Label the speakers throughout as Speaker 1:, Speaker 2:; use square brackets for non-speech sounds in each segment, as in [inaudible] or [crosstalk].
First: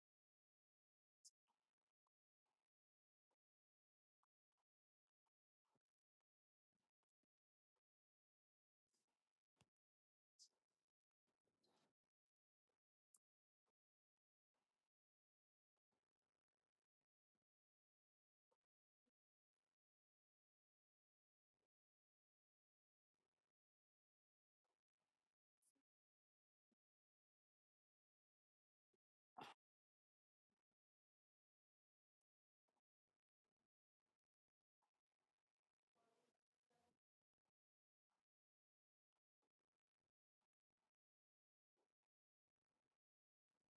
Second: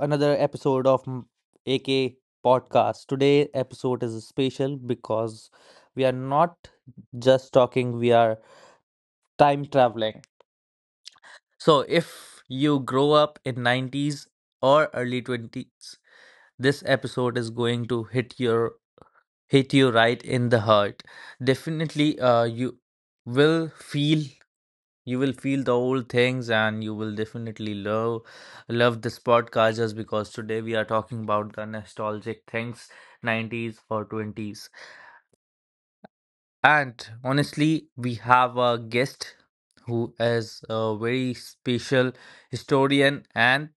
Speaker 1: another episode of AK Podcast. Today episode is special because we are not just talking, we are time traveling. So if you grow up in 90s or early 20s, this episode is going to hit you right in the heart. Definitely, will feel you will feel the old things, and you will definitely love this podcast just because today we are talking about the nostalgic things, 90s or 20s. And honestly, we have a guest who is a very special historian, and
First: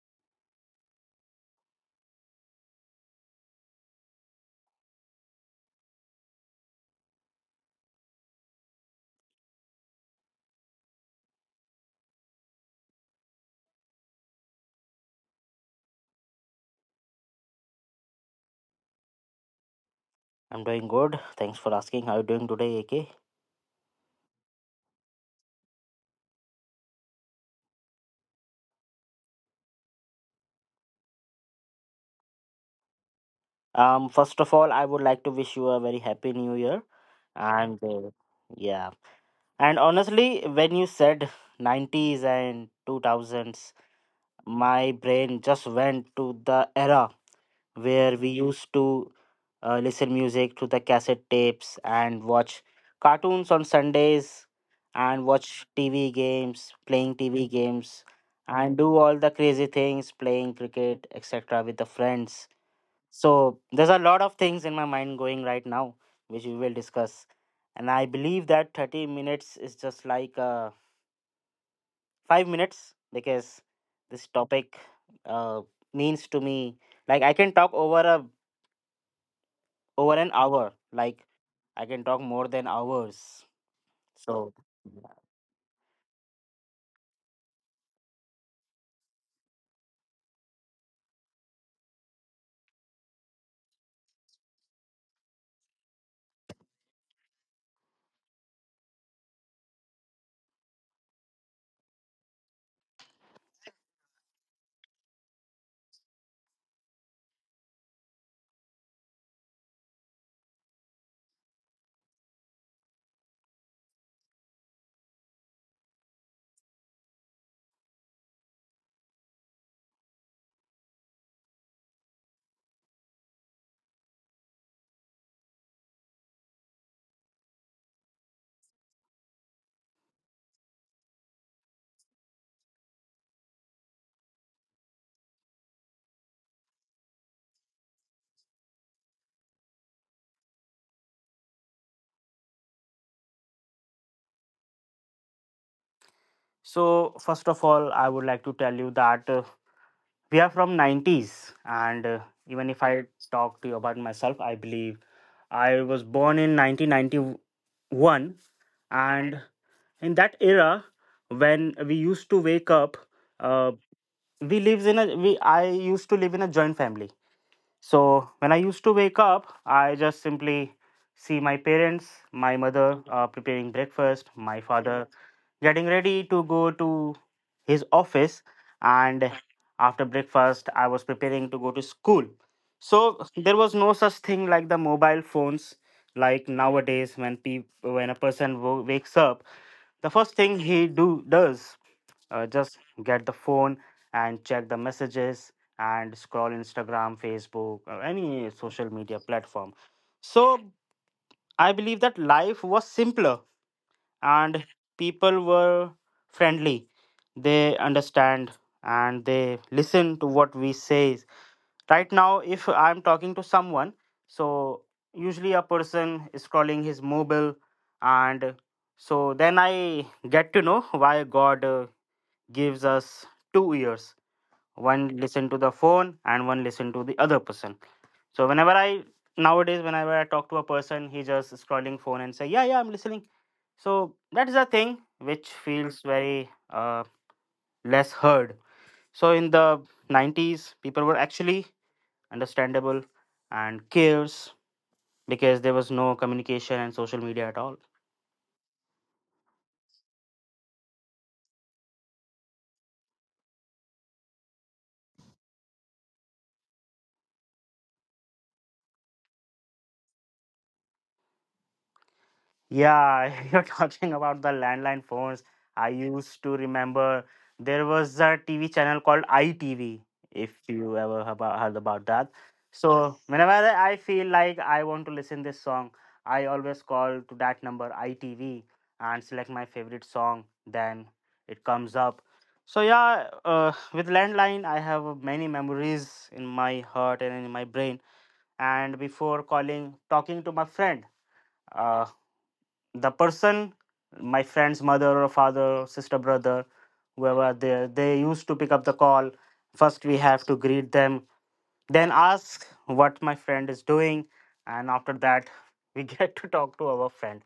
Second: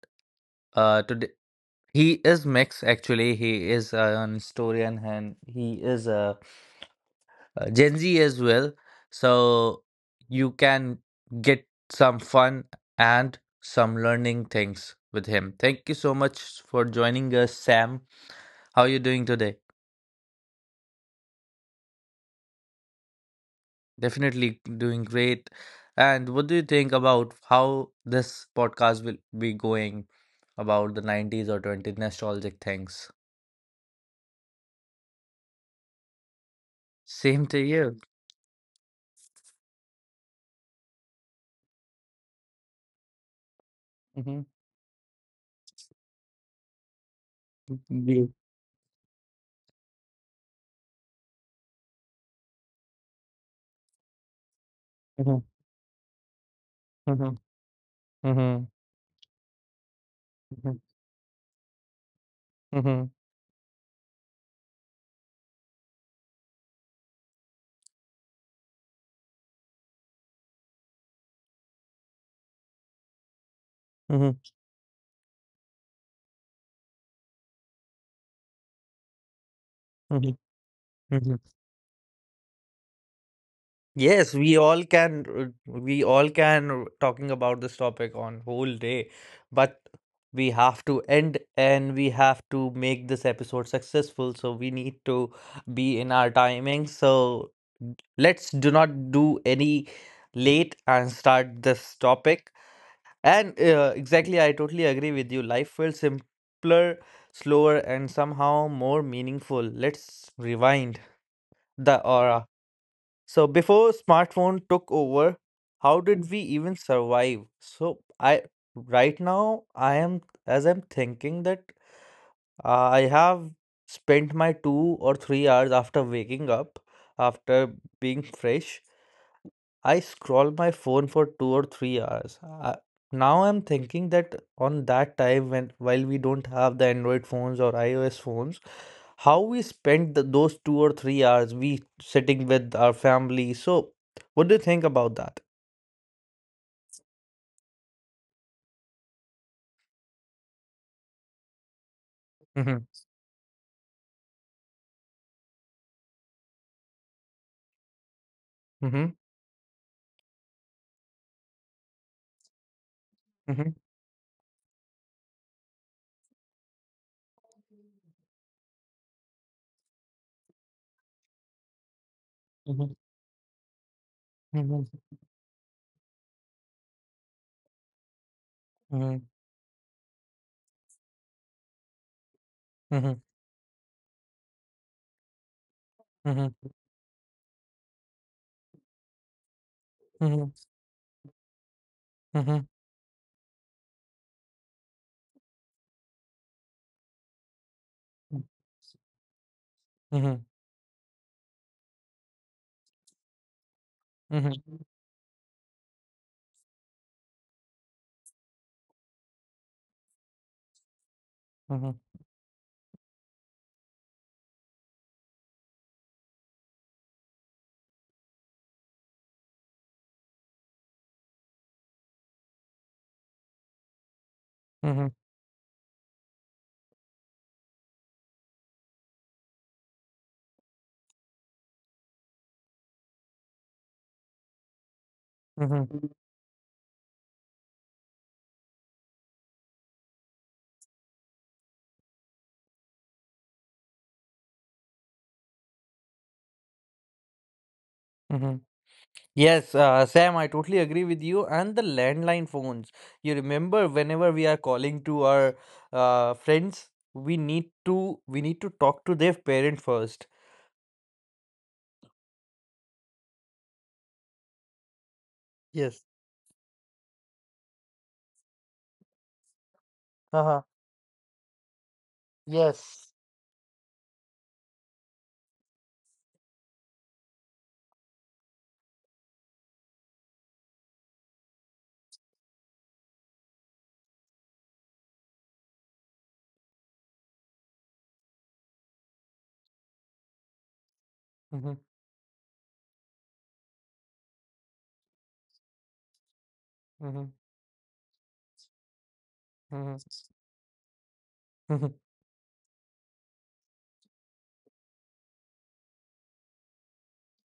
Speaker 1: today he is mixed. Actually, he is an historian, and he is a Gen Z as well. So you can get some fun and some learning things with him. Thank you so much for joining us, Sam. How are you doing today?
Speaker 2: I'm doing good. Thanks for asking. How are you doing today, AK?
Speaker 1: Definitely doing great. And what do you think about how this podcast will be going about the 90s or 20s nostalgic things?
Speaker 2: First of all, I would like to wish you a very happy new year.
Speaker 1: Same to
Speaker 2: And
Speaker 1: you.
Speaker 2: uh, yeah, and honestly, when you said 90s and 2000s,
Speaker 1: Mhm.
Speaker 2: my brain just went to the era where we
Speaker 1: Mhm.
Speaker 2: used to listen music to the cassette tapes and watch cartoons on Sundays and
Speaker 1: Mhm.
Speaker 2: watch
Speaker 1: Mhm.
Speaker 2: TV games,
Speaker 1: Mhm.
Speaker 2: and do all the crazy things, playing
Speaker 1: Mhm.
Speaker 2: cricket, etc., with the friends.
Speaker 1: Mhm.
Speaker 2: So there's a lot of things in my mind going right now, which we will discuss. And I believe that 30 minutes is just like a 5 minutes because this topic uh, means to me like I can talk over an
Speaker 1: Mhm.
Speaker 2: hour. Like
Speaker 1: Mhm.
Speaker 2: I can talk more than hours.
Speaker 1: Yes,
Speaker 2: So
Speaker 1: we all can r- we all can r- talking about this topic on whole day, but we have to end and we have to make this episode successful, so we need to be in our timing. So let's do not do any late and start this topic. And exactly, I totally agree with you. Life feels simpler, slower, and somehow more meaningful. Let's rewind the aura. So before smartphone took over, how did we even survive? So I right now I am as I'm thinking that, uh, I have spent my 2 or 3 hours after waking up, after being fresh. I scroll my phone for 2 or 3 hours. Now I'm thinking that on that time when while we don't have the Android phones or iOS phones, how we spent those 2 or 3 hours we sitting with our family. So, what do you think about that?
Speaker 2: so first of all, I would like to tell you that we are from 90s and even if
Speaker 1: Mm-hmm.
Speaker 2: I talk to you about myself, I believe I was born in 1991,
Speaker 1: Mm-hmm.
Speaker 2: and in that era when we used to wake up,
Speaker 1: Mm-hmm.
Speaker 2: uh, we lives in a we I used to live in a joint family. So when I used to wake up, I just simply see my parents, my
Speaker 1: Hmm.
Speaker 2: mother preparing breakfast, my
Speaker 1: Hmm.
Speaker 2: father getting ready to go to his office. And after breakfast, I was preparing to go to school.
Speaker 1: Hmm.
Speaker 2: So
Speaker 1: Hmm.
Speaker 2: there was no such thing like the mobile phones. Like
Speaker 1: Hmm.
Speaker 2: nowadays, when a wakes up, the first
Speaker 1: Hmm.
Speaker 2: thing he do does
Speaker 1: Hmm.
Speaker 2: just get the phone and check the messages and scroll Instagram, Facebook, or any social media platform.
Speaker 1: Hmm.
Speaker 2: So I believe that life was simpler and people were friendly. They understand and they listen to what we say. Right now, if I'm talking to someone, so usually a person is scrolling his mobile. And so then I get to know why God gives us two ears: one
Speaker 1: Hmm.
Speaker 2: listen to the phone and one listen to the other person. So whenever I Nowadays, whenever I talk to a person, he just scrolling phone and say, yeah, yeah, I'm listening. So that is a thing which feels
Speaker 1: Hmm.
Speaker 2: very less heard. So in the 90s, people were actually understandable and cares because there was no communication and social media at all.
Speaker 1: Hmm. Yes, Sam, I totally agree with you. And the landline phones. You remember whenever we are calling to our friends, we need to talk to their parent first.
Speaker 2: Yeah, [laughs] you're talking about the landline phones. I
Speaker 1: Yes.
Speaker 2: used to remember there was a TV channel called ITV, if
Speaker 1: Uh-huh.
Speaker 2: you ever heard about that.
Speaker 1: Yes.
Speaker 2: So whenever I feel like I want to listen this song, I always call to that number ITV and select my favorite song. Then it comes up. So yeah, with landline, I have many memories in my heart and in my brain. And before calling, talking to my friend,
Speaker 1: Mhm,
Speaker 2: uh, the person my friend's mother or father, sister, brother,
Speaker 1: mhm,
Speaker 2: whoever they used to pick up the call,
Speaker 1: mhm,
Speaker 2: first we have to greet them,
Speaker 1: mhm,
Speaker 2: then ask what my friend is doing, and after that [laughs] we get to talk to our friend.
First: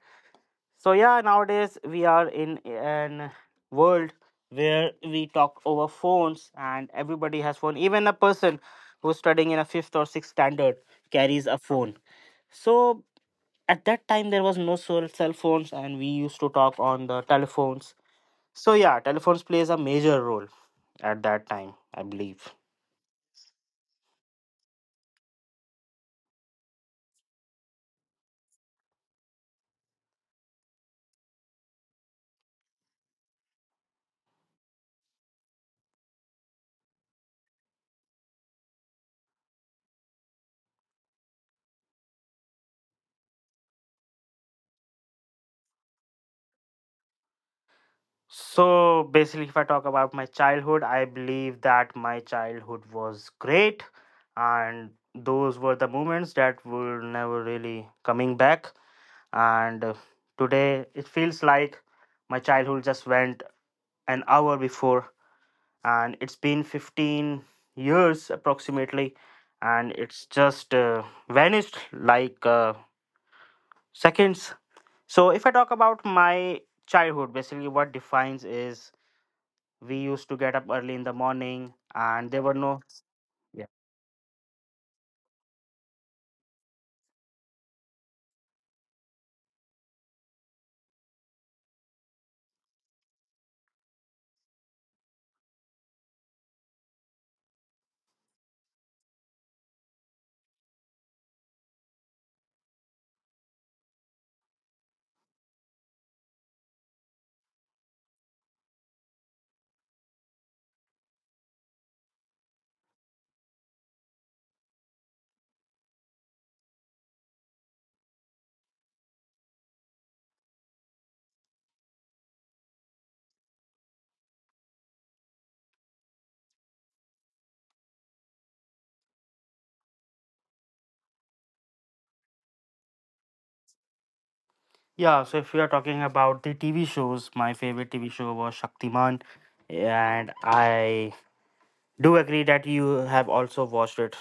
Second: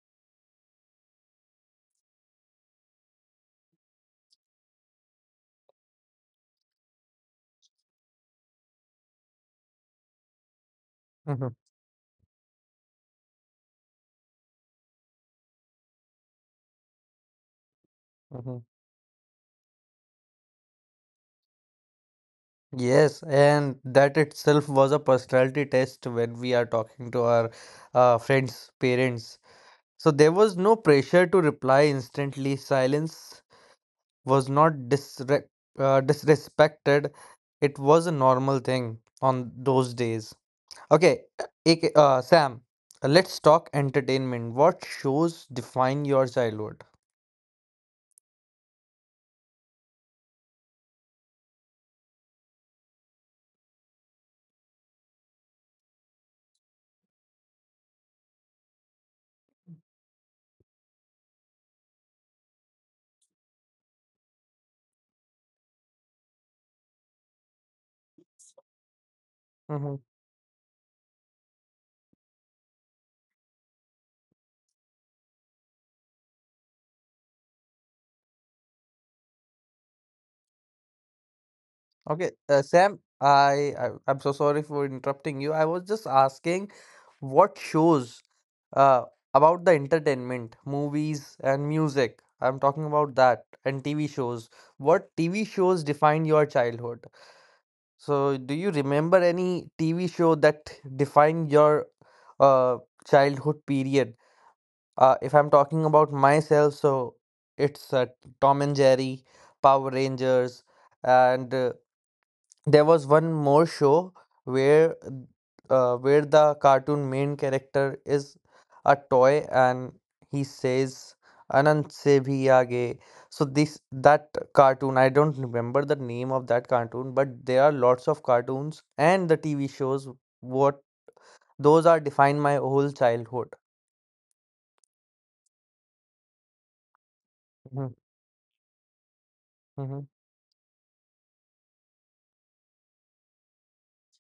Speaker 2: So yeah, nowadays we are in an world where we talk over phones and everybody has phone. Even a person who's studying in a fifth or sixth standard carries
Speaker 1: mhm,
Speaker 2: a phone. So at that time there was no cell phones, and we used to talk on the telephones.
Speaker 1: mhm.
Speaker 2: So yeah, telephones plays a major role at that time, I believe.
Speaker 1: Yes, and that itself was a personality test when we are talking to our friends' parents. So there was no pressure to reply instantly. Silence was not disrespected. It was a normal thing on those days. Okay. Sam, let's talk entertainment. What shows define your childhood?
Speaker 2: So basically, if I talk about my childhood, I believe that my childhood was great, and those were the moments that were never really coming back. And today it feels like my childhood just went an hour before, and it's been 15 years approximately, and
Speaker 1: Hmm.
Speaker 2: it's just vanished like seconds. So if I talk about my childhood, basically what defines is we used to get up early in the morning and
Speaker 1: Okay,
Speaker 2: there were no
Speaker 1: Sam,
Speaker 2: yeah.
Speaker 1: I'm so sorry for interrupting you. I was just asking what shows, uh, about the entertainment, movies and music I'm talking about that, and TV shows. What TV shows define your childhood? So, do you remember any TV show that defined your uh, childhood period? If I'm talking about myself, so it's Tom and Jerry, Power Rangers, and there was one more show where where the cartoon main character is a toy and he says anant se bhi aage. So this that cartoon, I don't remember the name of that cartoon, but there are lots of cartoons and the TV shows what those are defined my whole childhood.
Speaker 2: Yeah, so if we are talking about the TV shows, my favorite
Speaker 1: Mhm,
Speaker 2: TV show was Shaktiman.
Speaker 1: mhm,
Speaker 2: And I do agree that you have also watched it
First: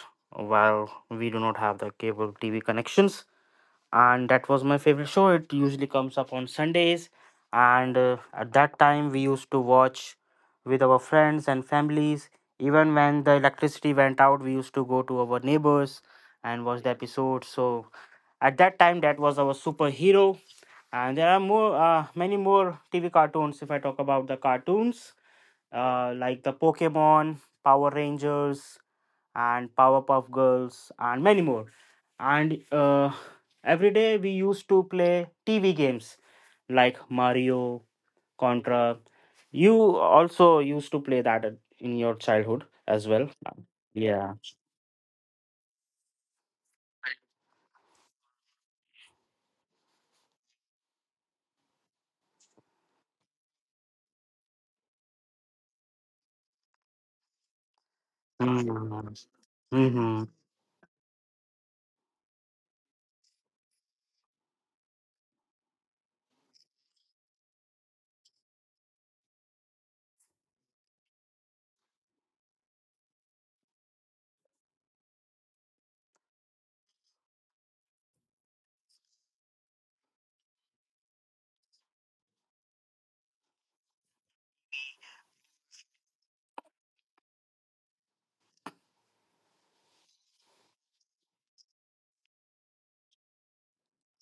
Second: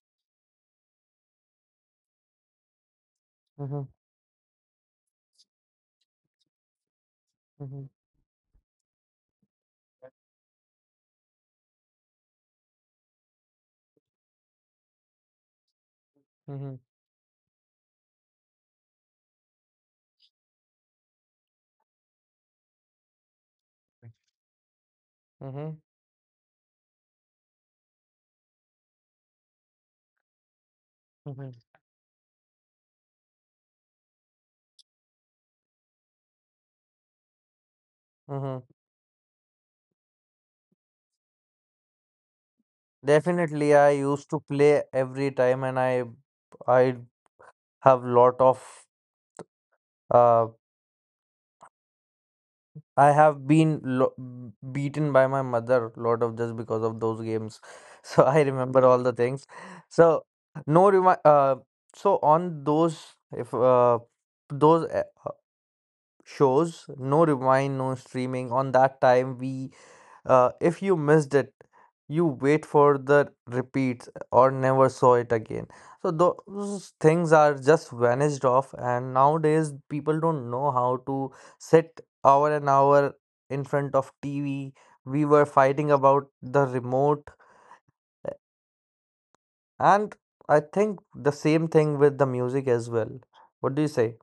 Speaker 2: while we do not have the cable TV connections,
Speaker 1: mhm,
Speaker 2: and that was my favorite show. It usually comes up on Sundays,
Speaker 1: mhm,
Speaker 2: and at that time we used to watch with our friends and families. Even when the electricity went out, we used to go to our neighbors and
Speaker 1: mhm,
Speaker 2: watch the episode. So at that time, that was our superhero. And there are more, many more TV cartoons. If I talk about the cartoons,
Speaker 1: mhm,
Speaker 2: like the Pokemon, Power Rangers, and Powerpuff Girls, and many
Speaker 1: mhm,
Speaker 2: more. And every day we used to play TV games like Mario,
Speaker 1: mhm.
Speaker 2: Contra. You also used to play that in your childhood as well.
Speaker 1: Definitely, I used
Speaker 2: Yeah.
Speaker 1: to play every time, and I have lot of, uh, I have been lo- beaten by my mother lot of just because of those games. [laughs] So I remember all the
Speaker 2: Mm-hmm.
Speaker 1: things. So
Speaker 2: Mm-hmm.
Speaker 1: no remi- so on those if those shows no remind no streaming on that time we If you missed it, you wait for the repeats, or never saw it again. So those things are just vanished off, and nowadays people don't know how to sit hour and hour in front of TV. We were fighting about the remote, uh, and I think the same thing with the music as well. What do you say?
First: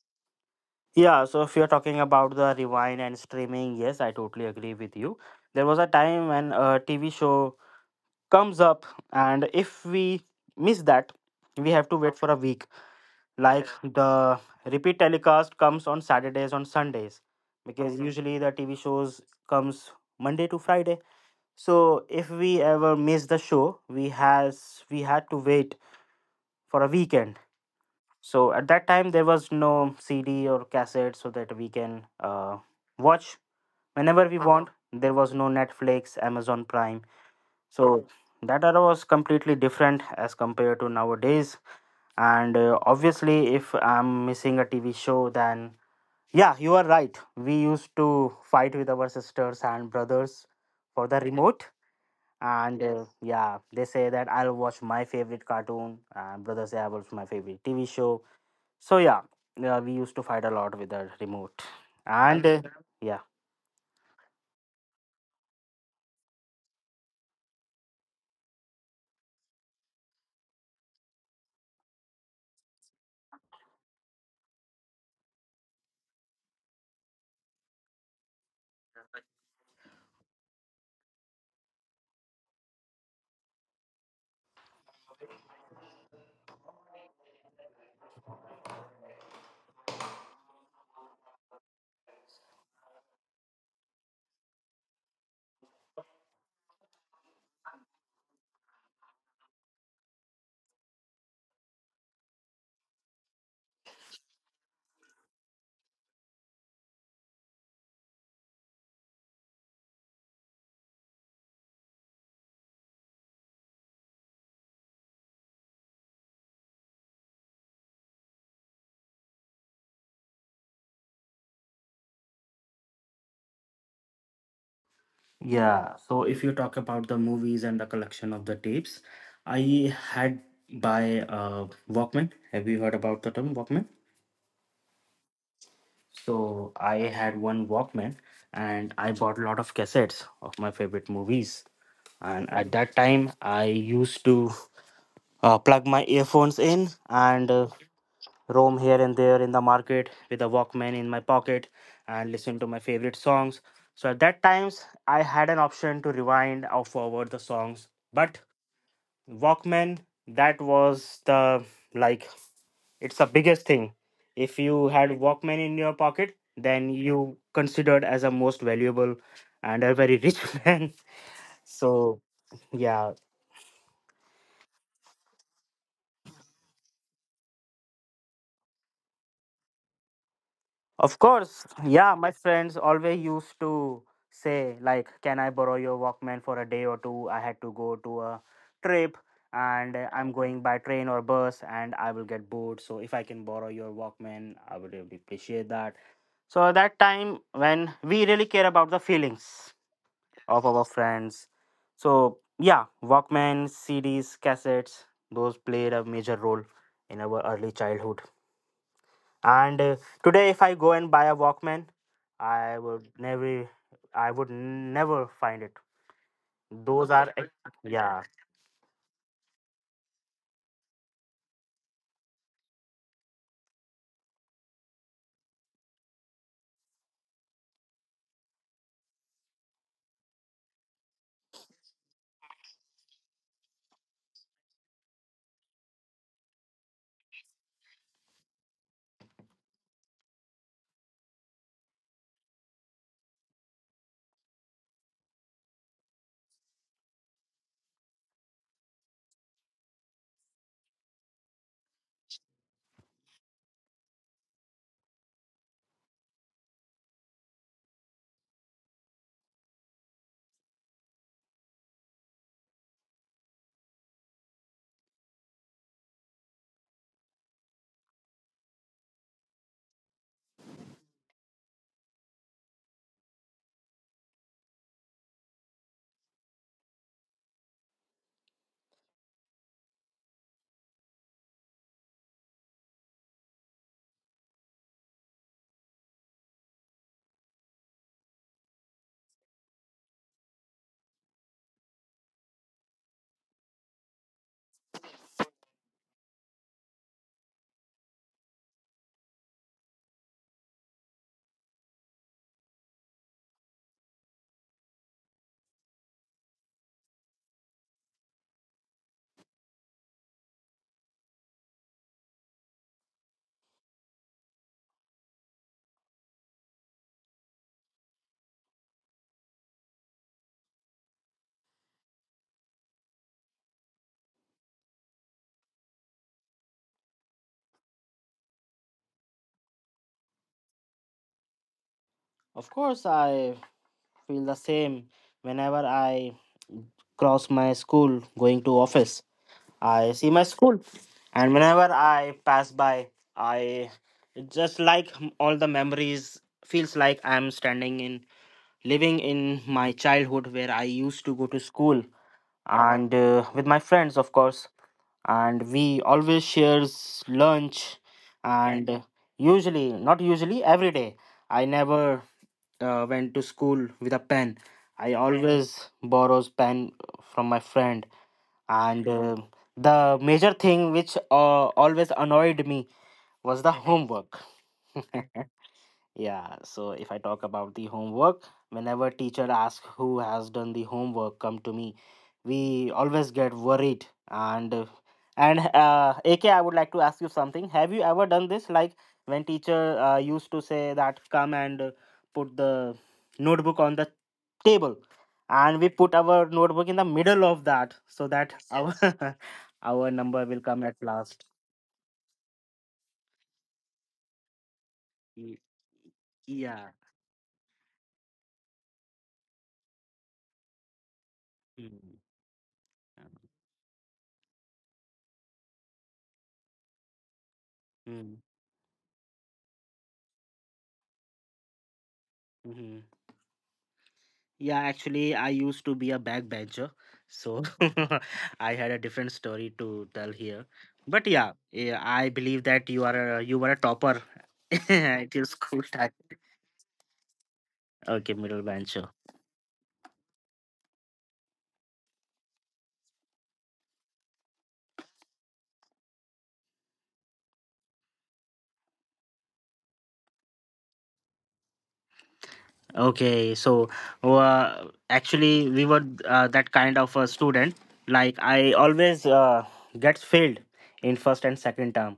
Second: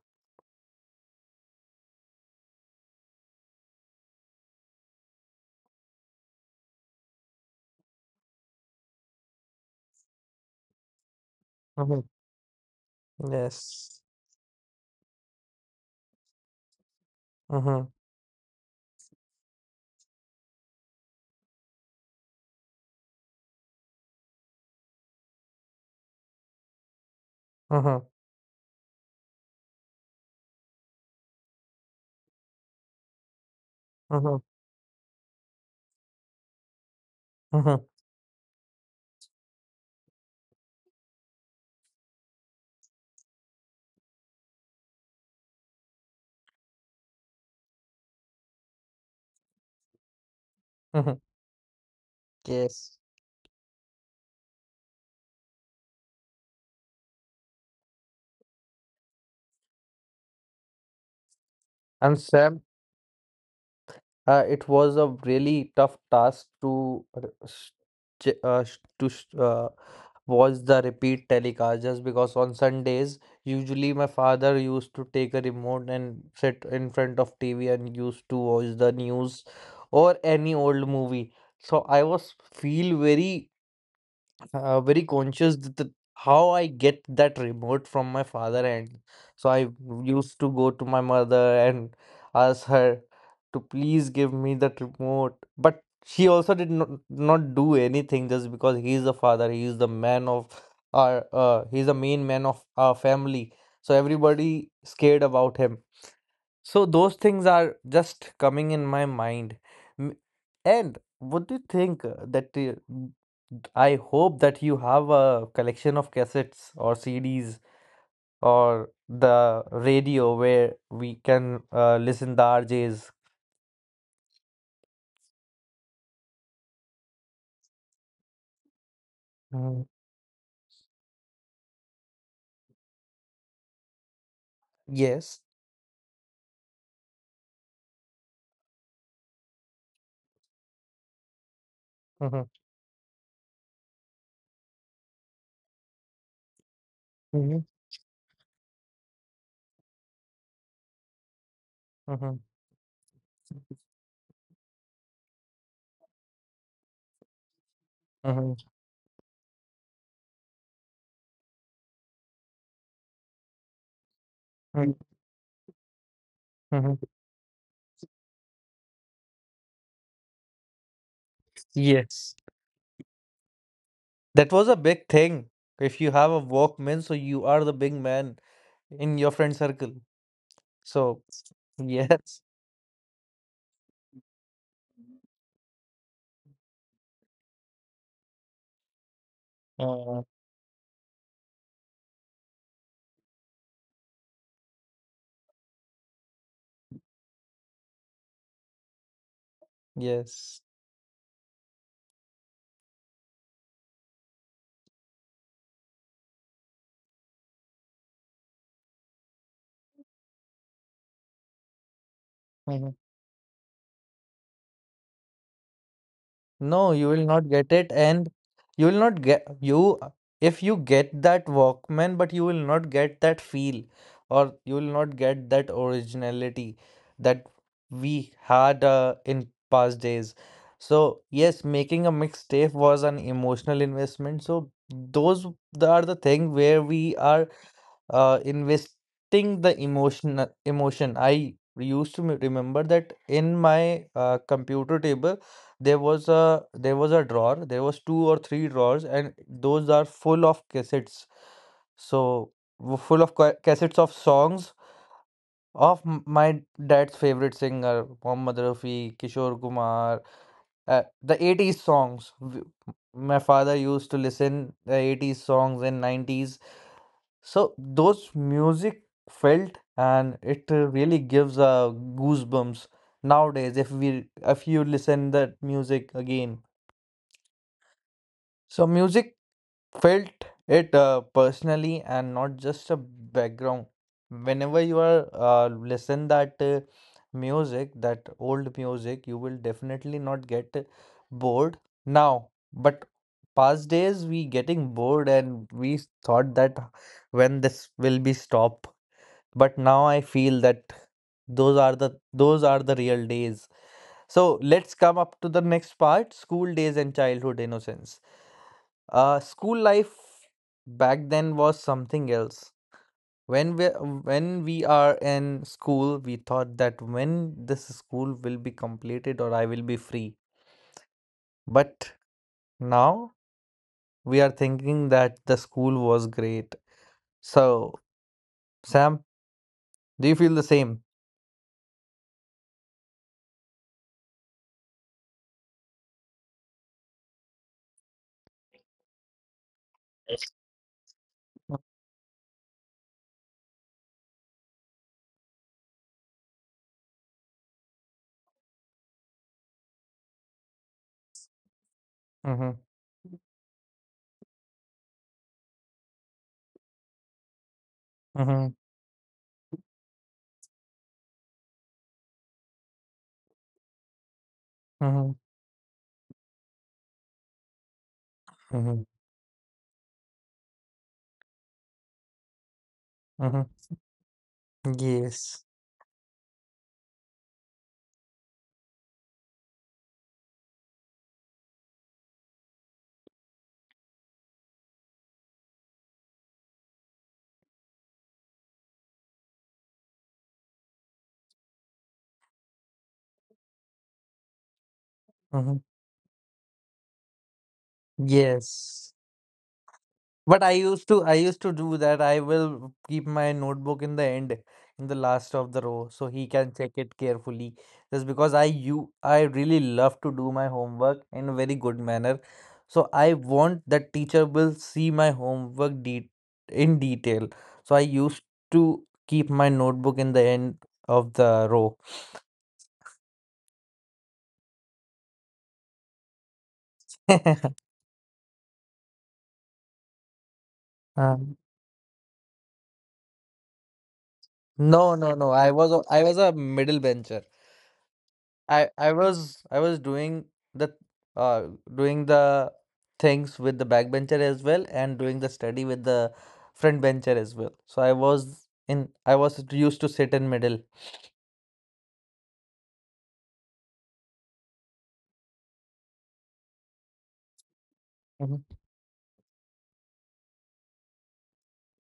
Speaker 2: Yeah, so if you're talking about the rewind and streaming, yes, I totally agree with you. There was a time when a TV show comes up, and if we miss that, we have to
Speaker 1: Mm-hmm.
Speaker 2: wait for a week, like
Speaker 1: Yes.
Speaker 2: the repeat telecast comes on Saturdays, on Sundays,
Speaker 1: Mm-hmm.
Speaker 2: because Mhm. usually the TV shows comes Monday to Friday. So if we ever miss the show, we had to wait for a weekend.
Speaker 1: Mm-hmm.
Speaker 2: So at that time there was no CD or cassette so that we can watch whenever we
Speaker 1: Mm-hmm.
Speaker 2: want. There was no Netflix, Amazon Prime.
Speaker 1: Mm-hmm.
Speaker 2: So that era was completely different as compared to nowadays. And obviously, if I'm missing a TV show, then yeah, you are right. We used to fight with our sisters and brothers for
Speaker 1: Mm-hmm.
Speaker 2: the remote. And
Speaker 1: Yes.
Speaker 2: Yes. yeah, they say that I'll watch my favorite cartoon, and brothers say I watch my favorite TV show. So yeah, yeah, we used to fight a lot with the remote.
Speaker 1: And
Speaker 2: And
Speaker 1: Sam,
Speaker 2: yeah,
Speaker 1: It was a really tough task to ch- uh, s- to s- uh, watch the repeat telecast just because on Sundays, usually my father used to take a remote and sit in front of TV and used to watch the news or any old movie. So I was feel very, very conscious that how I get that remote from my father, and so I used to go to my mother and ask her to please give me that remote. But she also did not do anything just because he is the father. He is the man of our. He's the main man of our family. So everybody scared about him. So those things are just coming in my mind. M- And what do you think, I hope that you have a collection of cassettes or CDs or the radio where we can, listen the RJs.
Speaker 2: yeah. So if you talk about the movies and the collection of the tapes,
Speaker 1: Mm,
Speaker 2: I had by Walkman. Have you heard about the term Walkman?
Speaker 1: yes.
Speaker 2: So I had one Walkman, and I bought a lot of cassettes of my favorite movies.
Speaker 1: Mm-hmm.
Speaker 2: And at that time, I used to plug my earphones in and
Speaker 1: Mm-hmm.
Speaker 2: roam here and there in the market with a Walkman in my pocket and listen to my favorite songs. So at that times, I had an option to rewind or forward the songs. But
Speaker 1: Mm-hmm.
Speaker 2: Walkman, that was the like it's the biggest thing. If you
Speaker 1: Mm-hmm.
Speaker 2: had Walkman in your pocket, then
Speaker 1: Mm-hmm.
Speaker 2: you considered as a most valuable and a very rich [laughs] man. So
Speaker 1: Yes.
Speaker 2: yeah,
Speaker 1: That was a big thing. If you have a Walkman, so you are the big man in your friend circle.
Speaker 2: of
Speaker 1: So,
Speaker 2: course, yeah. My
Speaker 1: yes.
Speaker 2: friends always used to say like, "Can I borrow your Walkman for a day or two? I had to go to a trip." And I'm going by train or bus, and I will get bored. So if I can borrow your Walkman, I would really appreciate that. So that time when we really care about the feelings
Speaker 1: Yes.
Speaker 2: of our friends. So, yeah, Walkman, CDs, cassettes, those played a major role in our early childhood. And today, if I go and buy a Walkman, I
Speaker 1: Mhm.
Speaker 2: would never, I would never find it.
Speaker 1: No,
Speaker 2: Those
Speaker 1: you will
Speaker 2: are,
Speaker 1: not get it,
Speaker 2: yeah,
Speaker 1: and you will not get you if you get that Walkman, but you will not get that feel, or you will not get that originality that we had, in past days. So yes, making a mixtape was an emotional investment. So those are the thing where we are, investing the emotion emotion I used to remember that in my, computer table, there was a drawer. There was two or three drawers, and those are full of cassettes. So cassettes of songs of my dad's favorite singer Mohammed Rafi, Kishore Kumar, the 80s songs. My father used to listen the 80s songs and 90s, so those music felt, and it, really gives, goosebumps nowadays if we if you listen that music again. So music felt it, personally and not just a background. Whenever you are, listen that, music, that old music, you will definitely not get bored now. But past days we getting bored and we thought that when this will be stop, but now I feel that those are the those are the real days. So let's come up to the next part, school days and childhood innocence. Uh, school life back then was something else. when we when we are in school, we thought that when this school will be completed or I will be free, but now we are thinking that the school was great. So Sam, do you feel the same?
Speaker 2: of course, I feel the same. Whenever I cross my school going to office, I see my school, and whenever I pass by, I it's just like all the memories feels like I'm standing in living in my childhood where I used to go to school,
Speaker 1: Mm-hmm,
Speaker 2: and with my friends, of course, and we always shares lunch,
Speaker 1: mm-hmm,
Speaker 2: and usually not usually every day. I never went to school with a pen. I
Speaker 1: mm-hmm,
Speaker 2: always borrows pen from my friend,
Speaker 1: mm-hmm,
Speaker 2: and the major thing which always annoyed me was
Speaker 1: mm-hmm.
Speaker 2: the homework. [laughs]
Speaker 1: Yes.
Speaker 2: Yeah, so if I talk about the homework, whenever teacher asks who has done the homework come to me, we always get worried. And AK, I would like to ask you something. Have you ever done this? Like when teacher used to say that come and put the notebook on the table, and
Speaker 1: Hmm.
Speaker 2: we put our notebook in the middle of that so that our
Speaker 1: Yes.
Speaker 2: [laughs] our number will
Speaker 1: But
Speaker 2: come at
Speaker 1: I
Speaker 2: last.
Speaker 1: used to do that. I will keep my notebook in the end, in the
Speaker 2: Y-
Speaker 1: last of the row, so he can
Speaker 2: yeah.
Speaker 1: check it carefully. Just because I really love to do my homework in a very good
Speaker 2: Mm.
Speaker 1: manner. So I want that teacher will see my homework de in detail. So I
Speaker 2: Mm.
Speaker 1: used to keep my notebook in the end of the row.
Speaker 2: Mhm. Yeah, actually, I used to be a backbencher, so
Speaker 1: [laughs]
Speaker 2: [laughs] I had a different story to tell here. But yeah,
Speaker 1: Um,
Speaker 2: yeah, I believe that you were a topper [laughs]
Speaker 1: no,
Speaker 2: at
Speaker 1: no,
Speaker 2: your
Speaker 1: no.
Speaker 2: school time.
Speaker 1: I was a middle bencher.
Speaker 2: Okay, middle
Speaker 1: I
Speaker 2: bencher.
Speaker 1: I was I was doing the uh the things with the backbencher as well and doing the study with the front bencher as well. So I was used to sit in middle.
Speaker 2: Okay, so actually, we were that kind of a student. Like
Speaker 1: Mhm,
Speaker 2: I always gets failed in first and second term.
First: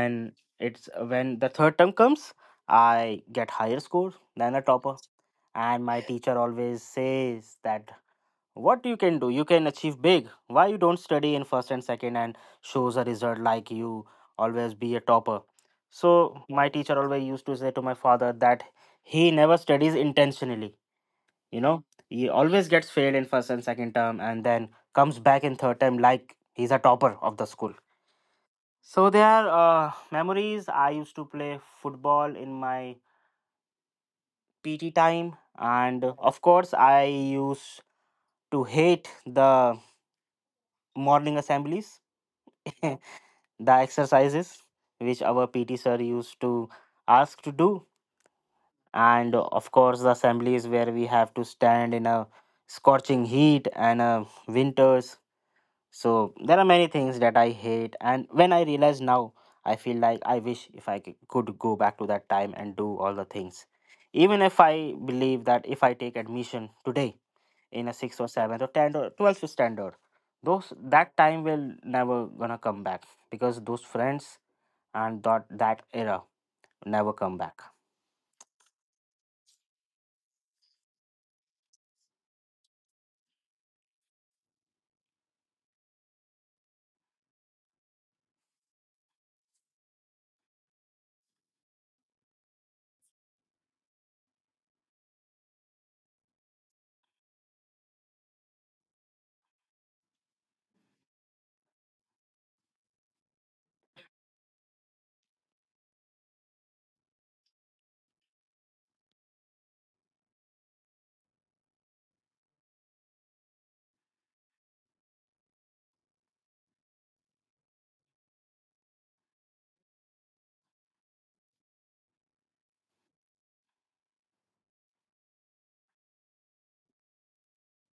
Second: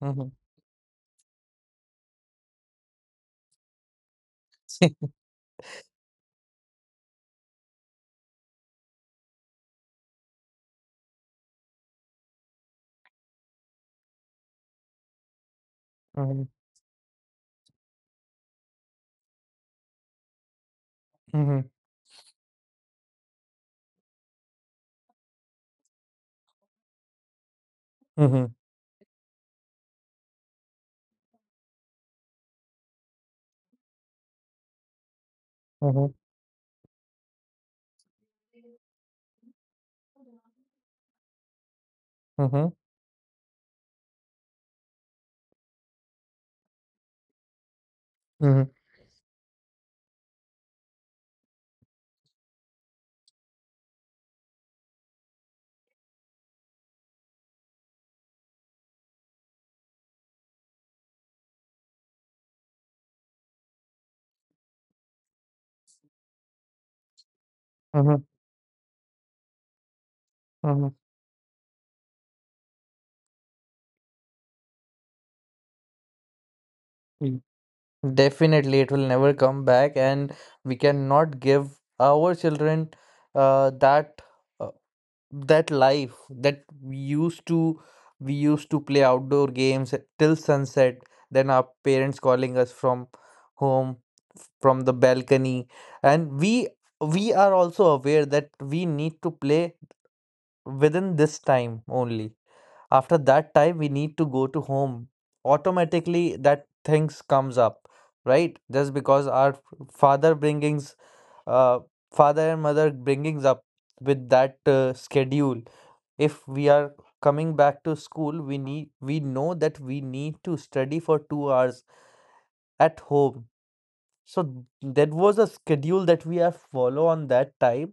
Speaker 1: mhm.
Speaker 2: it's when the third term comes, I get higher score than a topper,
Speaker 1: [laughs]
Speaker 2: and my teacher always says that what you can do you can achieve big, why you don't study in first and second and shows a result like you always be a topper. So
Speaker 1: Mhm,
Speaker 2: my teacher always used to say to my father that he never studies intentionally, you
Speaker 1: mhm,
Speaker 2: know he always gets failed in first and second term and then comes back in third term like he's a topper of the school.
Speaker 1: mhm,
Speaker 2: So there are memories. I used to play football in my PT time, and
Speaker 1: mhm,
Speaker 2: of course I used. To hate the morning assemblies,
Speaker 1: mhm,
Speaker 2: [laughs] the exercises which our PT sir used to ask to do,
Speaker 1: mhm,
Speaker 2: and of course, the assemblies where we have to stand in a scorching heat and winters. So, there are many things that I hate, and when I realize now, I feel like I wish if could go back to that time and do all the things. Even if I believe that if I take admission today, in a sixth
Speaker 1: mhm,
Speaker 2: or seventh or tenth or twelfth standard. Those
Speaker 1: mhm.
Speaker 2: that time will never gonna come back because those friends and that era never come
Speaker 1: Mm.
Speaker 2: back.
Speaker 1: [laughs] Definitely, it will never come back, and we cannot give our children, uh, that. uh, that life that we used to play outdoor games till sunset, then our parents calling us from home, from the balcony, and we are also aware that we need to play within this time only. After that time, we need to go to home. Automatically that things comes up, right, just because our father bringings uh, father and mother bringings up with that, schedule. If we are coming back to school, we know that we need to study for 2 hours at home. So that was a schedule that we have follow on that time,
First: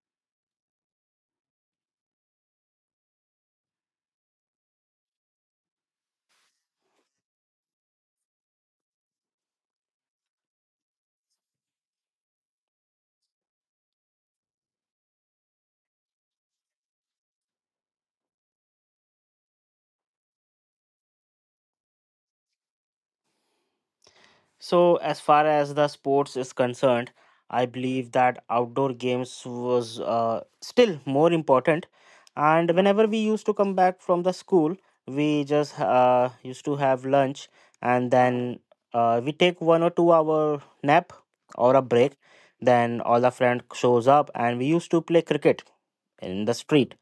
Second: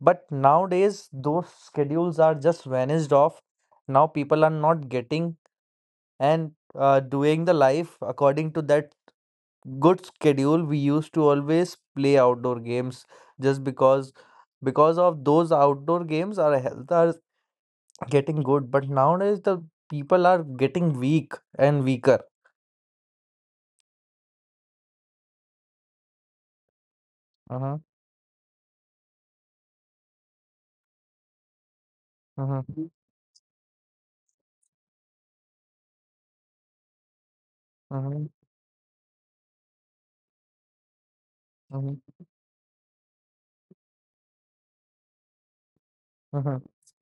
Speaker 1: but nowadays those schedules are just vanished off. Now people are not getting and, doing the life according to that good schedule. We used to always play outdoor games just because of those outdoor games our health are getting good, but nowadays the people are getting weak and weaker.
Speaker 2: So, as far as the sports is concerned, I
Speaker 1: Uh-huh,
Speaker 2: believe that outdoor games was still more important.
Speaker 1: uh-huh,
Speaker 2: And whenever we used to come back from the school, we just used to have lunch, and
Speaker 1: uh-huh,
Speaker 2: then we take 1 or 2 hour nap or a
Speaker 1: uh-huh,
Speaker 2: break. Then all the friend shows up and we used to play cricket in the
Speaker 1: uh-huh.
Speaker 2: street.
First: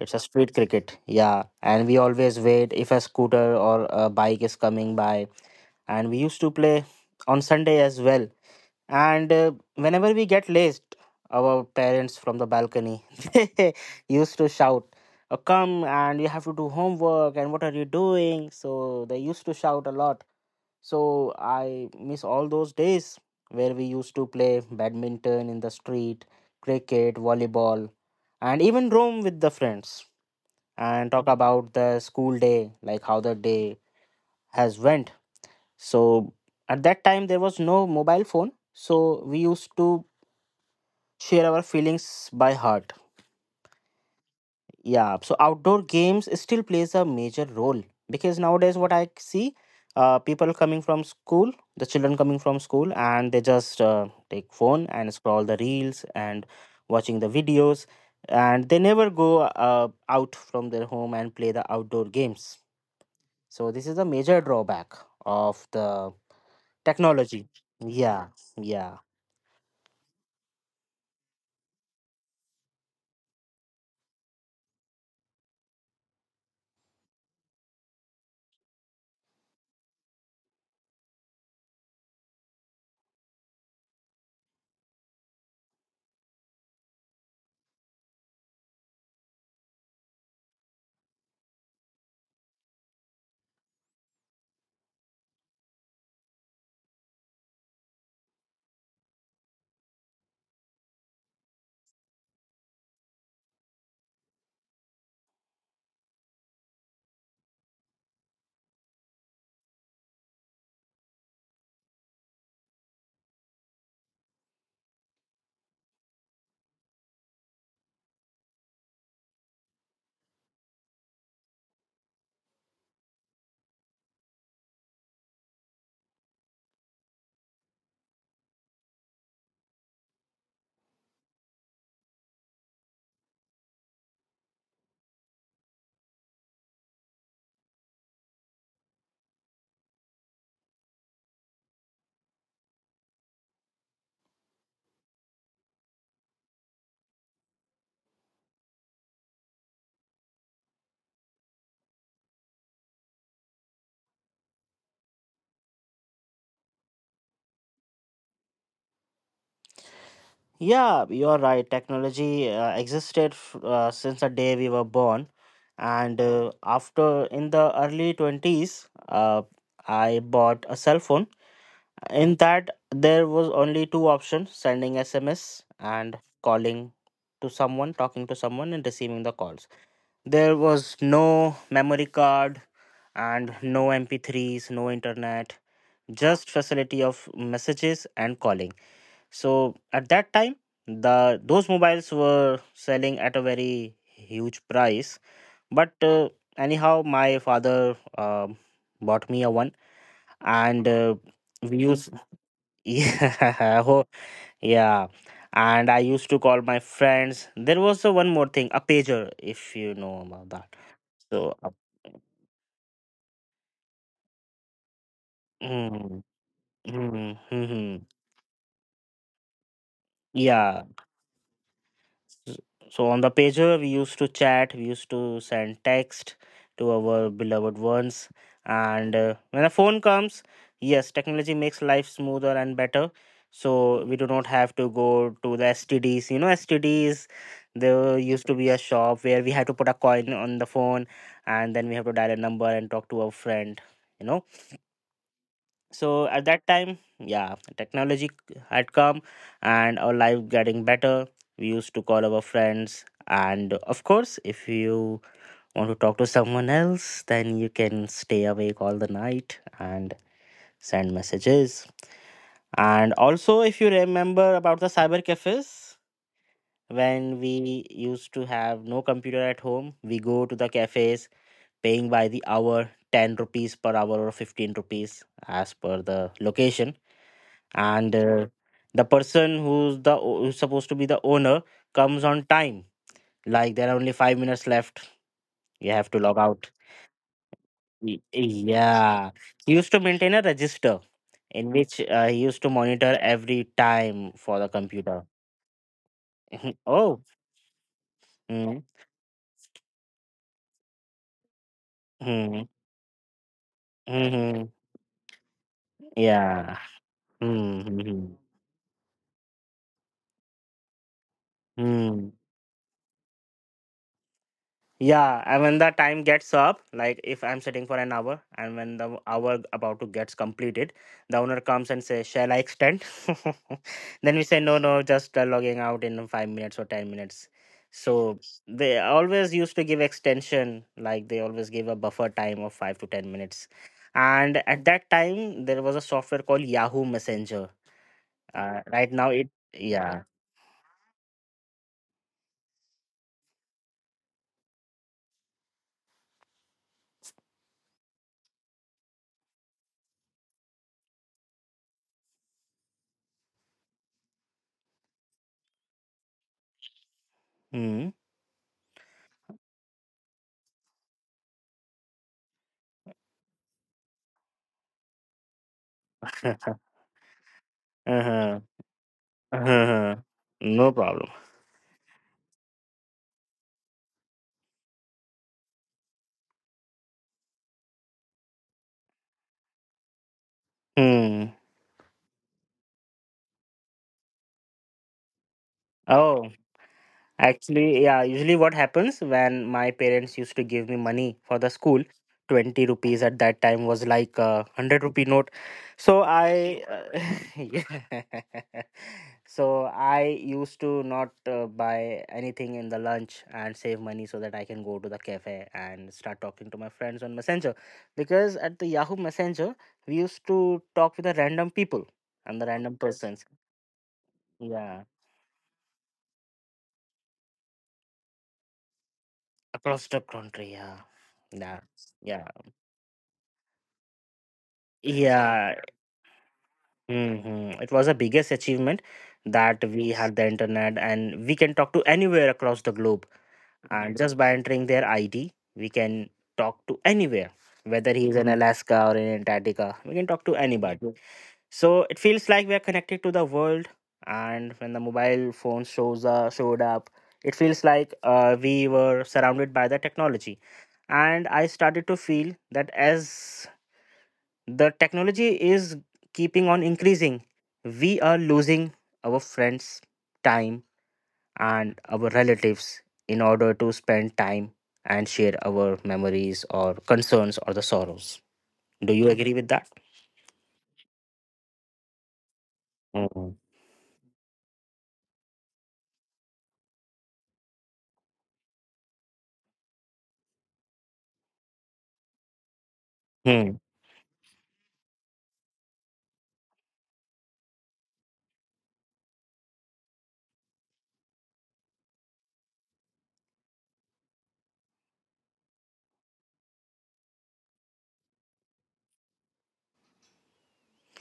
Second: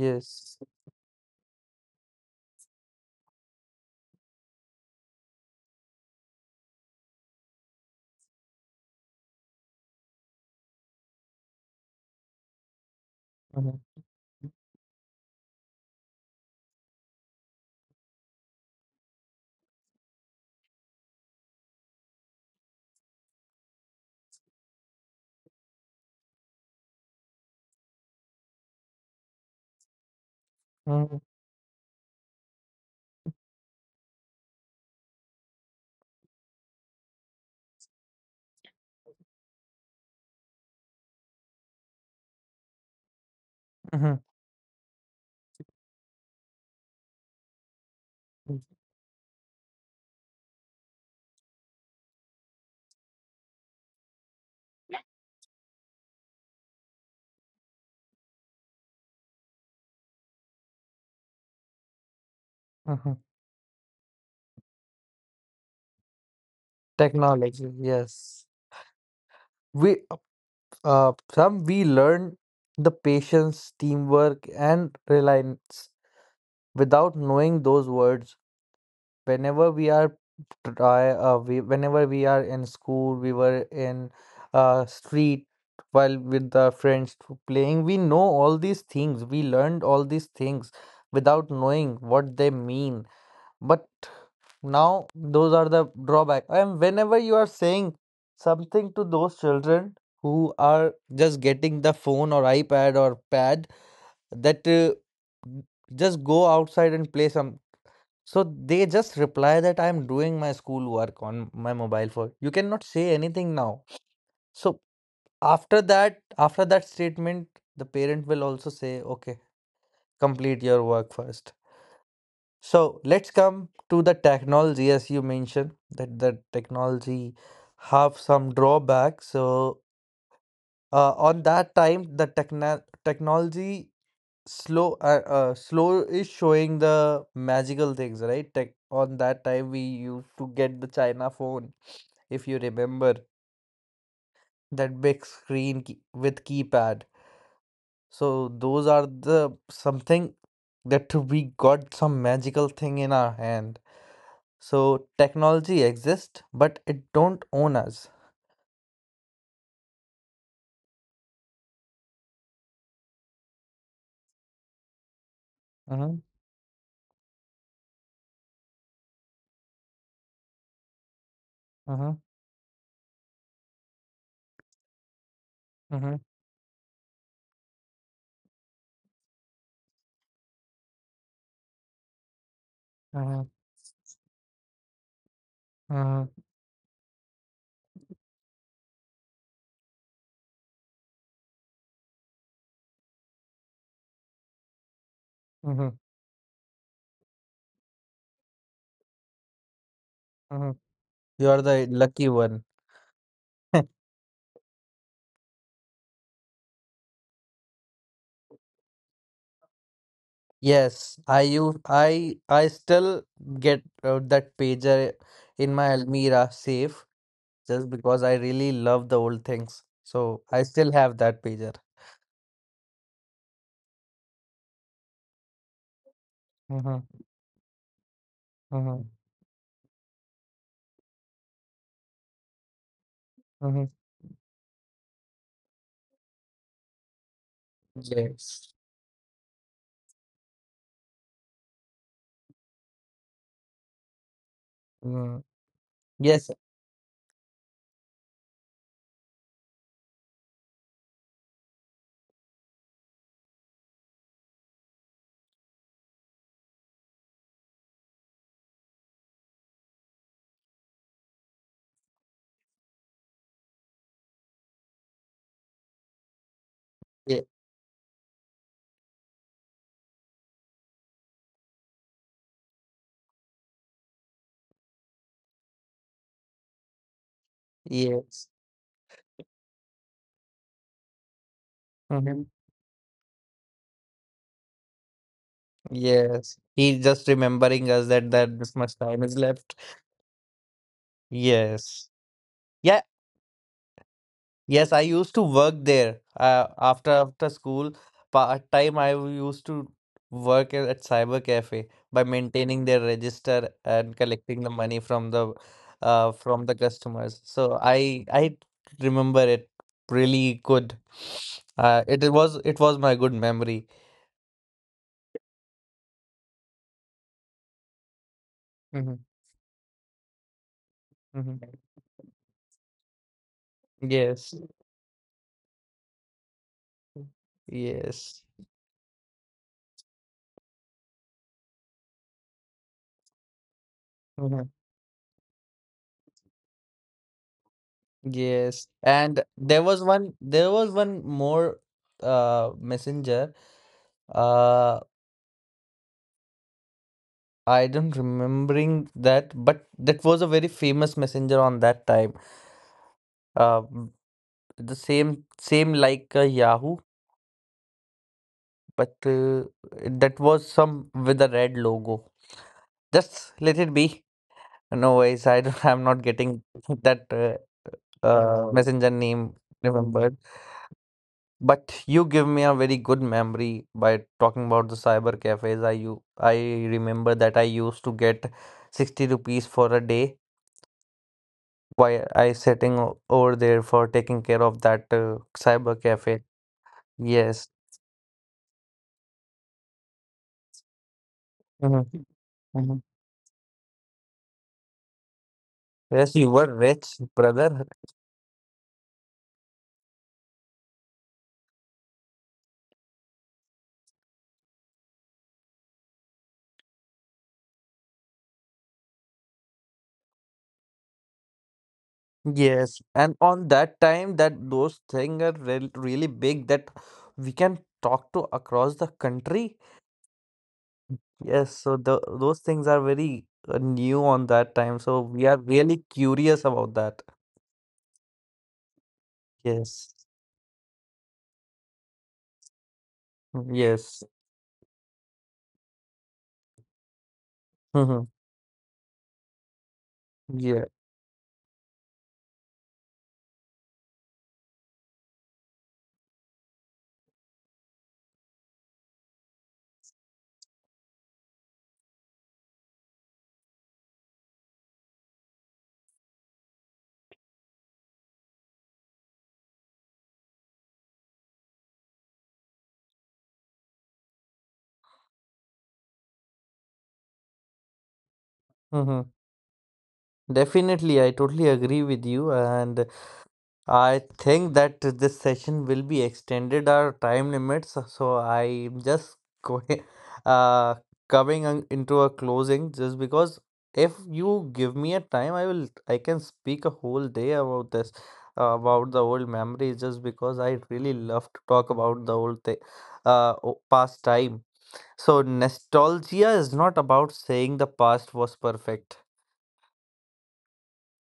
Speaker 2: It's a street cricket, yeah. And we always wait if a scooter or a bike is coming by. And we used to play on Sunday as well. And whenever we get laced, our parents from the balcony [laughs] they
Speaker 1: Uh-huh,
Speaker 2: used to shout, "Oh, come and you have to do homework. And what are you doing?" So they used to shout a lot. So I miss all those days where we used to play badminton in the street, cricket, volleyball, and even roam with the friends and
Speaker 1: uh-huh,
Speaker 2: talk about the school day, like how the day has went. So at that time there was no mobile phone, so we used to share our feelings by heart.
Speaker 1: uh-huh,
Speaker 2: Yeah, so outdoor games still plays a major role, because nowadays what I see, people coming from school, the children coming from school, and they just take phone and scroll the reels and watching the videos, and they never go out from their home and play the outdoor games.
Speaker 1: uh-huh.
Speaker 2: So this is a major drawback of the technology.
Speaker 1: Technology,
Speaker 2: Yeah,
Speaker 1: yes.
Speaker 2: yeah,
Speaker 1: We uh, uh, some we learn the patience, teamwork and reliance without knowing those words. whenever we are Whenever we are in school, we were in street while with the friends to playing, we know all these things, we learned all these things without knowing what they mean. But now those are the drawback, and whenever you are saying something to those children who are just getting the phone or iPad or pad, that just go outside and play some. So they just reply that, "I'm doing my schoolwork on my mobile phone. You cannot say anything now." So after that statement, the parent will also say, "Okay, complete your work first." So let's come to the technology. As you mentioned that the technology have some drawbacks. So on that time, the technology slow, slow is showing the magical things, right? Tech on that time, we used to get the China phone, if you remember, that big screen with keypad. So those are the something that we got, some magical thing in our hand. So technology exists, but it don't own us.
Speaker 2: yeah. You're right. Technology existed since the day we were born, and
Speaker 1: Mhm,
Speaker 2: after in the early twenties, I bought a cell phone.
Speaker 1: mhm,
Speaker 2: In that, there was only two options: sending SMS and
Speaker 1: mhm,
Speaker 2: calling to someone, talking to someone, and receiving the calls. There was no memory card
Speaker 1: mhm,
Speaker 2: and no MP3s, no internet,
Speaker 1: mhm,
Speaker 2: just facility of messages and calling. So at that time the those mobiles were selling at a very huge price, but
Speaker 1: mhm,
Speaker 2: anyhow my father bought me a one,
Speaker 1: mhm.
Speaker 2: and
Speaker 1: You are
Speaker 2: we
Speaker 1: the
Speaker 2: used
Speaker 1: lucky one.
Speaker 2: [laughs] yeah, oh, yeah. And I used to call my friends. There was one more thing, a pager, if you know about that.
Speaker 1: Yes, I
Speaker 2: So a.
Speaker 1: use I still get that pager in my
Speaker 2: Mm,
Speaker 1: Almira safe,
Speaker 2: mm,
Speaker 1: just
Speaker 2: mhm.
Speaker 1: because I really love the old things. So I
Speaker 2: Yeah.
Speaker 1: still have that pager.
Speaker 2: S- So on the pager, we used to chat, we used to send text to
Speaker 1: Mm-hmm.
Speaker 2: our beloved ones.
Speaker 1: Mm-hmm.
Speaker 2: And when a phone comes, yes, technology makes life smoother and better.
Speaker 1: Mm-hmm.
Speaker 2: So we do not have to go to the STDs. You know, STDs, there used to be
Speaker 1: Yes.
Speaker 2: a shop where we had to put a coin on the phone and then we have to dial a number and talk to our friend. You know,
Speaker 1: Mm.
Speaker 2: so at
Speaker 1: Yes.
Speaker 2: that time, yeah, technology had come and our life getting better. We used to call our friends, and of course if you want to talk to someone else, then you can stay awake all the night and send messages. And also if you remember about the cyber cafes, when
Speaker 1: ye-
Speaker 2: we used to have no computer at home, we go to the cafes, paying by the hour, 10 rupees per hour or 15 rupees as per the location. And
Speaker 1: Yes.
Speaker 2: the person who's supposed to be the owner comes on
Speaker 1: Mm-hmm.
Speaker 2: time, like there are only 5 minutes left, you have to log
Speaker 1: Yes,
Speaker 2: out.
Speaker 1: he's just remembering us that this much time
Speaker 2: Yeah,
Speaker 1: is
Speaker 2: he
Speaker 1: left.
Speaker 2: used to maintain a register in which
Speaker 1: Yes.
Speaker 2: he used to
Speaker 1: Yeah.
Speaker 2: monitor every time for the
Speaker 1: Yes, I
Speaker 2: computer.
Speaker 1: used
Speaker 2: [laughs]
Speaker 1: to work there.
Speaker 2: Mhm.
Speaker 1: After
Speaker 2: Oh,
Speaker 1: school, part
Speaker 2: mm-hmm.
Speaker 1: time I used to work at Cyber Cafe, by
Speaker 2: Mm-hmm.
Speaker 1: maintaining their register and
Speaker 2: Mm-hmm.
Speaker 1: collecting the money from the uh, from
Speaker 2: Yeah,
Speaker 1: the customers. So I
Speaker 2: mm-hmm.
Speaker 1: I remember it really good.
Speaker 2: Mm-hmm.
Speaker 1: It was my good memory.
Speaker 2: Yeah, and when the time gets up, like if I'm sitting for an hour, and when the
Speaker 1: Hmm.
Speaker 2: hour about to gets completed, the owner
Speaker 1: Hmm.
Speaker 2: comes and says, "Shall I extend?" [laughs] Then we
Speaker 1: Yes.
Speaker 2: say, "No, no, just logging out in 5 minutes or 10 minutes." So
Speaker 1: Yes.
Speaker 2: they always used to give extension, like they always give a buffer time of 5 to 10 minutes. And
Speaker 1: Mhm.
Speaker 2: at that time, there was a software called Yahoo Messenger.
Speaker 1: Yes.
Speaker 2: Right now,
Speaker 1: And
Speaker 2: it
Speaker 1: there was
Speaker 2: yeah.
Speaker 1: one, there was one more messenger. Uh I don't remembering that, but that was a very famous messenger on that time. Uh, m- the same like Yahoo,
Speaker 2: Hmm.
Speaker 1: but that was some with a red logo. Just let it be. No ways. I don't, [laughs] I'm not
Speaker 2: [laughs]
Speaker 1: getting [laughs] that
Speaker 2: uh-huh.
Speaker 1: messenger name
Speaker 2: Uh-huh.
Speaker 1: remembered.
Speaker 2: No problem.
Speaker 1: But you give me a very good memory by talking about the cyber cafes. I remember that I used to get 60 rupees for a day.
Speaker 2: Hmm.
Speaker 1: Why I sitting o over there for taking care of that cyber
Speaker 2: Oh,
Speaker 1: cafe. Yes.
Speaker 2: actually, yeah. Usually, what happens when my parents used to give me money for the school,
Speaker 1: Mhm.
Speaker 2: 20
Speaker 1: Mhm.
Speaker 2: rupees at that time was like a 100 rupee note. So
Speaker 1: Yes, you were
Speaker 2: I,
Speaker 1: rich,
Speaker 2: [laughs]
Speaker 1: brother.
Speaker 2: yeah. So I used to not buy anything in the lunch and save money so that I can go to the cafe and start talking to my friends on Messenger. Because at the Yahoo Messenger, we used to talk with the random people and the random
Speaker 1: Yes, and
Speaker 2: persons.
Speaker 1: on that time, that
Speaker 2: Yeah.
Speaker 1: those things are real really big, that we can talk to across the country.
Speaker 2: Across the country. Yeah, yeah,
Speaker 1: Yes, so the
Speaker 2: yeah,
Speaker 1: those things are very new on that time. So we are
Speaker 2: yeah.
Speaker 1: really curious about that.
Speaker 2: Hmm, it was the biggest achievement that we
Speaker 1: Yes.
Speaker 2: had the internet and we can talk to anywhere across the globe, and
Speaker 1: Yes.
Speaker 2: just by entering their ID, we can talk to anywhere, whether
Speaker 1: Mm-hmm.
Speaker 2: he's in Alaska or in Antarctica, we can talk to
Speaker 1: Yeah.
Speaker 2: anybody. So it feels like we are connected to the world, and when the mobile phone shows showed up, it feels like we were surrounded by the technology. And I started to feel that as the technology is keeping on increasing, we are losing our friends' time and our relatives, in order to spend time and share our memories or concerns or the sorrows. Do you
Speaker 1: Mm-hmm.
Speaker 2: agree with that?
Speaker 1: Definitely, I totally agree with you. And I think that this session will be extended our time limits, so I'm just going, [laughs] uh, coming into a closing, just because
Speaker 2: Mm.
Speaker 1: if you give me a time, I can speak a whole day about this, about the old memories, just because I really love to talk about the old thing, past time. So nostalgia is not about saying the past was perfect.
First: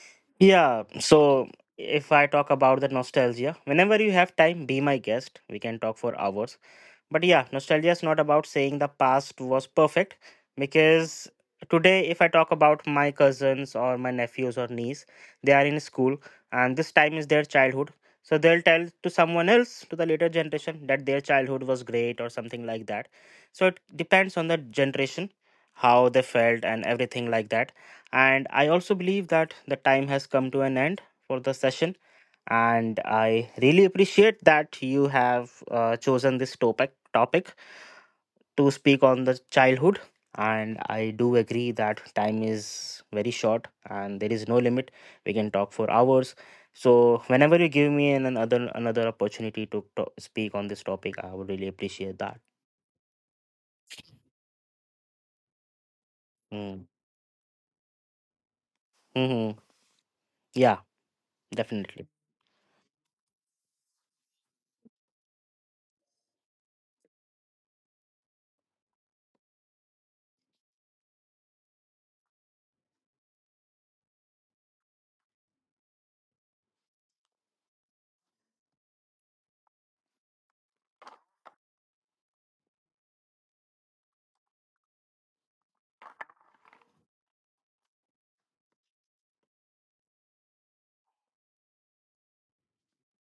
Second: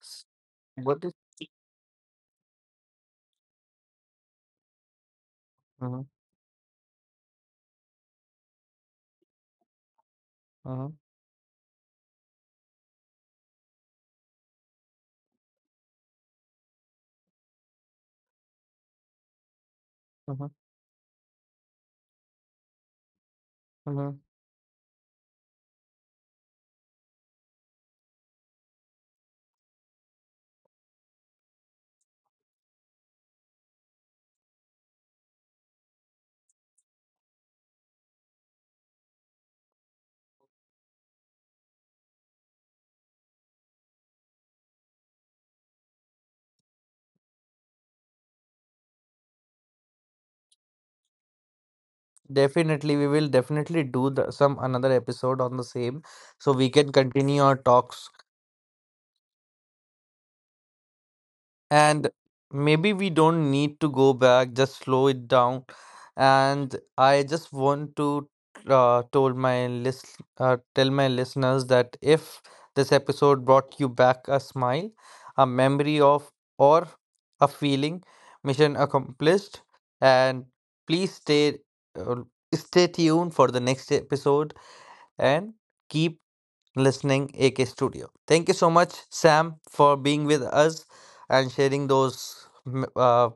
Speaker 1: S-
Speaker 2: Yeah,
Speaker 1: What is?
Speaker 2: so if I talk about the nostalgia, whenever you have time, be my guest. We can talk
Speaker 1: Mm-hmm.
Speaker 2: for hours. But yeah, nostalgia is not about saying the past was perfect,
Speaker 1: Mm-hmm.
Speaker 2: because today, if I talk about my cousins or my nephews or niece, they are in school and this time is their childhood. So they'll tell to someone else, to the later
Speaker 1: Mm-hmm.
Speaker 2: generation, that their childhood was great or something like that. So it
Speaker 1: Mm-hmm.
Speaker 2: depends on the generation, how they felt, and everything like that. And I also believe that the time has come to an end for the session, and I really appreciate that you have chosen this topic to speak on the childhood. And I do agree that time is very short and there is no limit, we can talk for hours. So whenever you give me another opportunity to speak on this topic, I would really appreciate that.
Speaker 1: Definitely, we will definitely do the, some another episode on the same, so we
Speaker 2: Mm.
Speaker 1: can continue our talks.
Speaker 2: Hmm. Yeah. Definitely.
Speaker 1: And maybe we don't need to go back, just slow it down. And I just want to tell my listeners that if this episode brought you back a smile, a memory of, or a feeling, mission accomplished. And please stay, uh, stay tuned for the next episode and keep listening AK Studio. Thank you so much, Sam, for being with us and sharing those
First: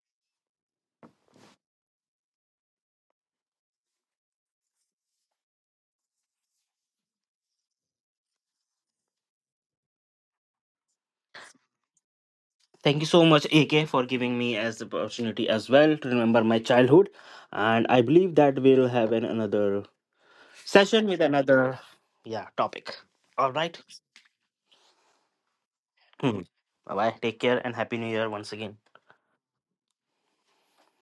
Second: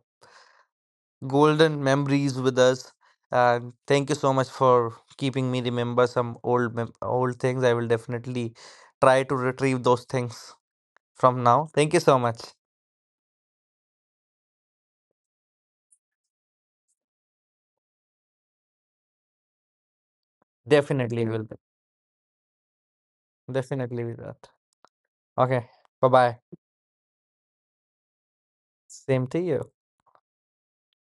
Speaker 1: golden memories with us. And thank you so much for keeping me remember some old things. I will definitely try to retrieve those things from now. Thank you so much.
Speaker 2: Thank you so much, AK, for giving me as the opportunity as well to remember my childhood. And I believe that we'll have another session with
Speaker 1: Definitely will.
Speaker 2: another, yeah, topic. All right.
Speaker 1: Definitely will that. Okay. Bye bye.
Speaker 2: Hmm. Bye bye. Take care and happy new year once again.
Speaker 1: Same to you.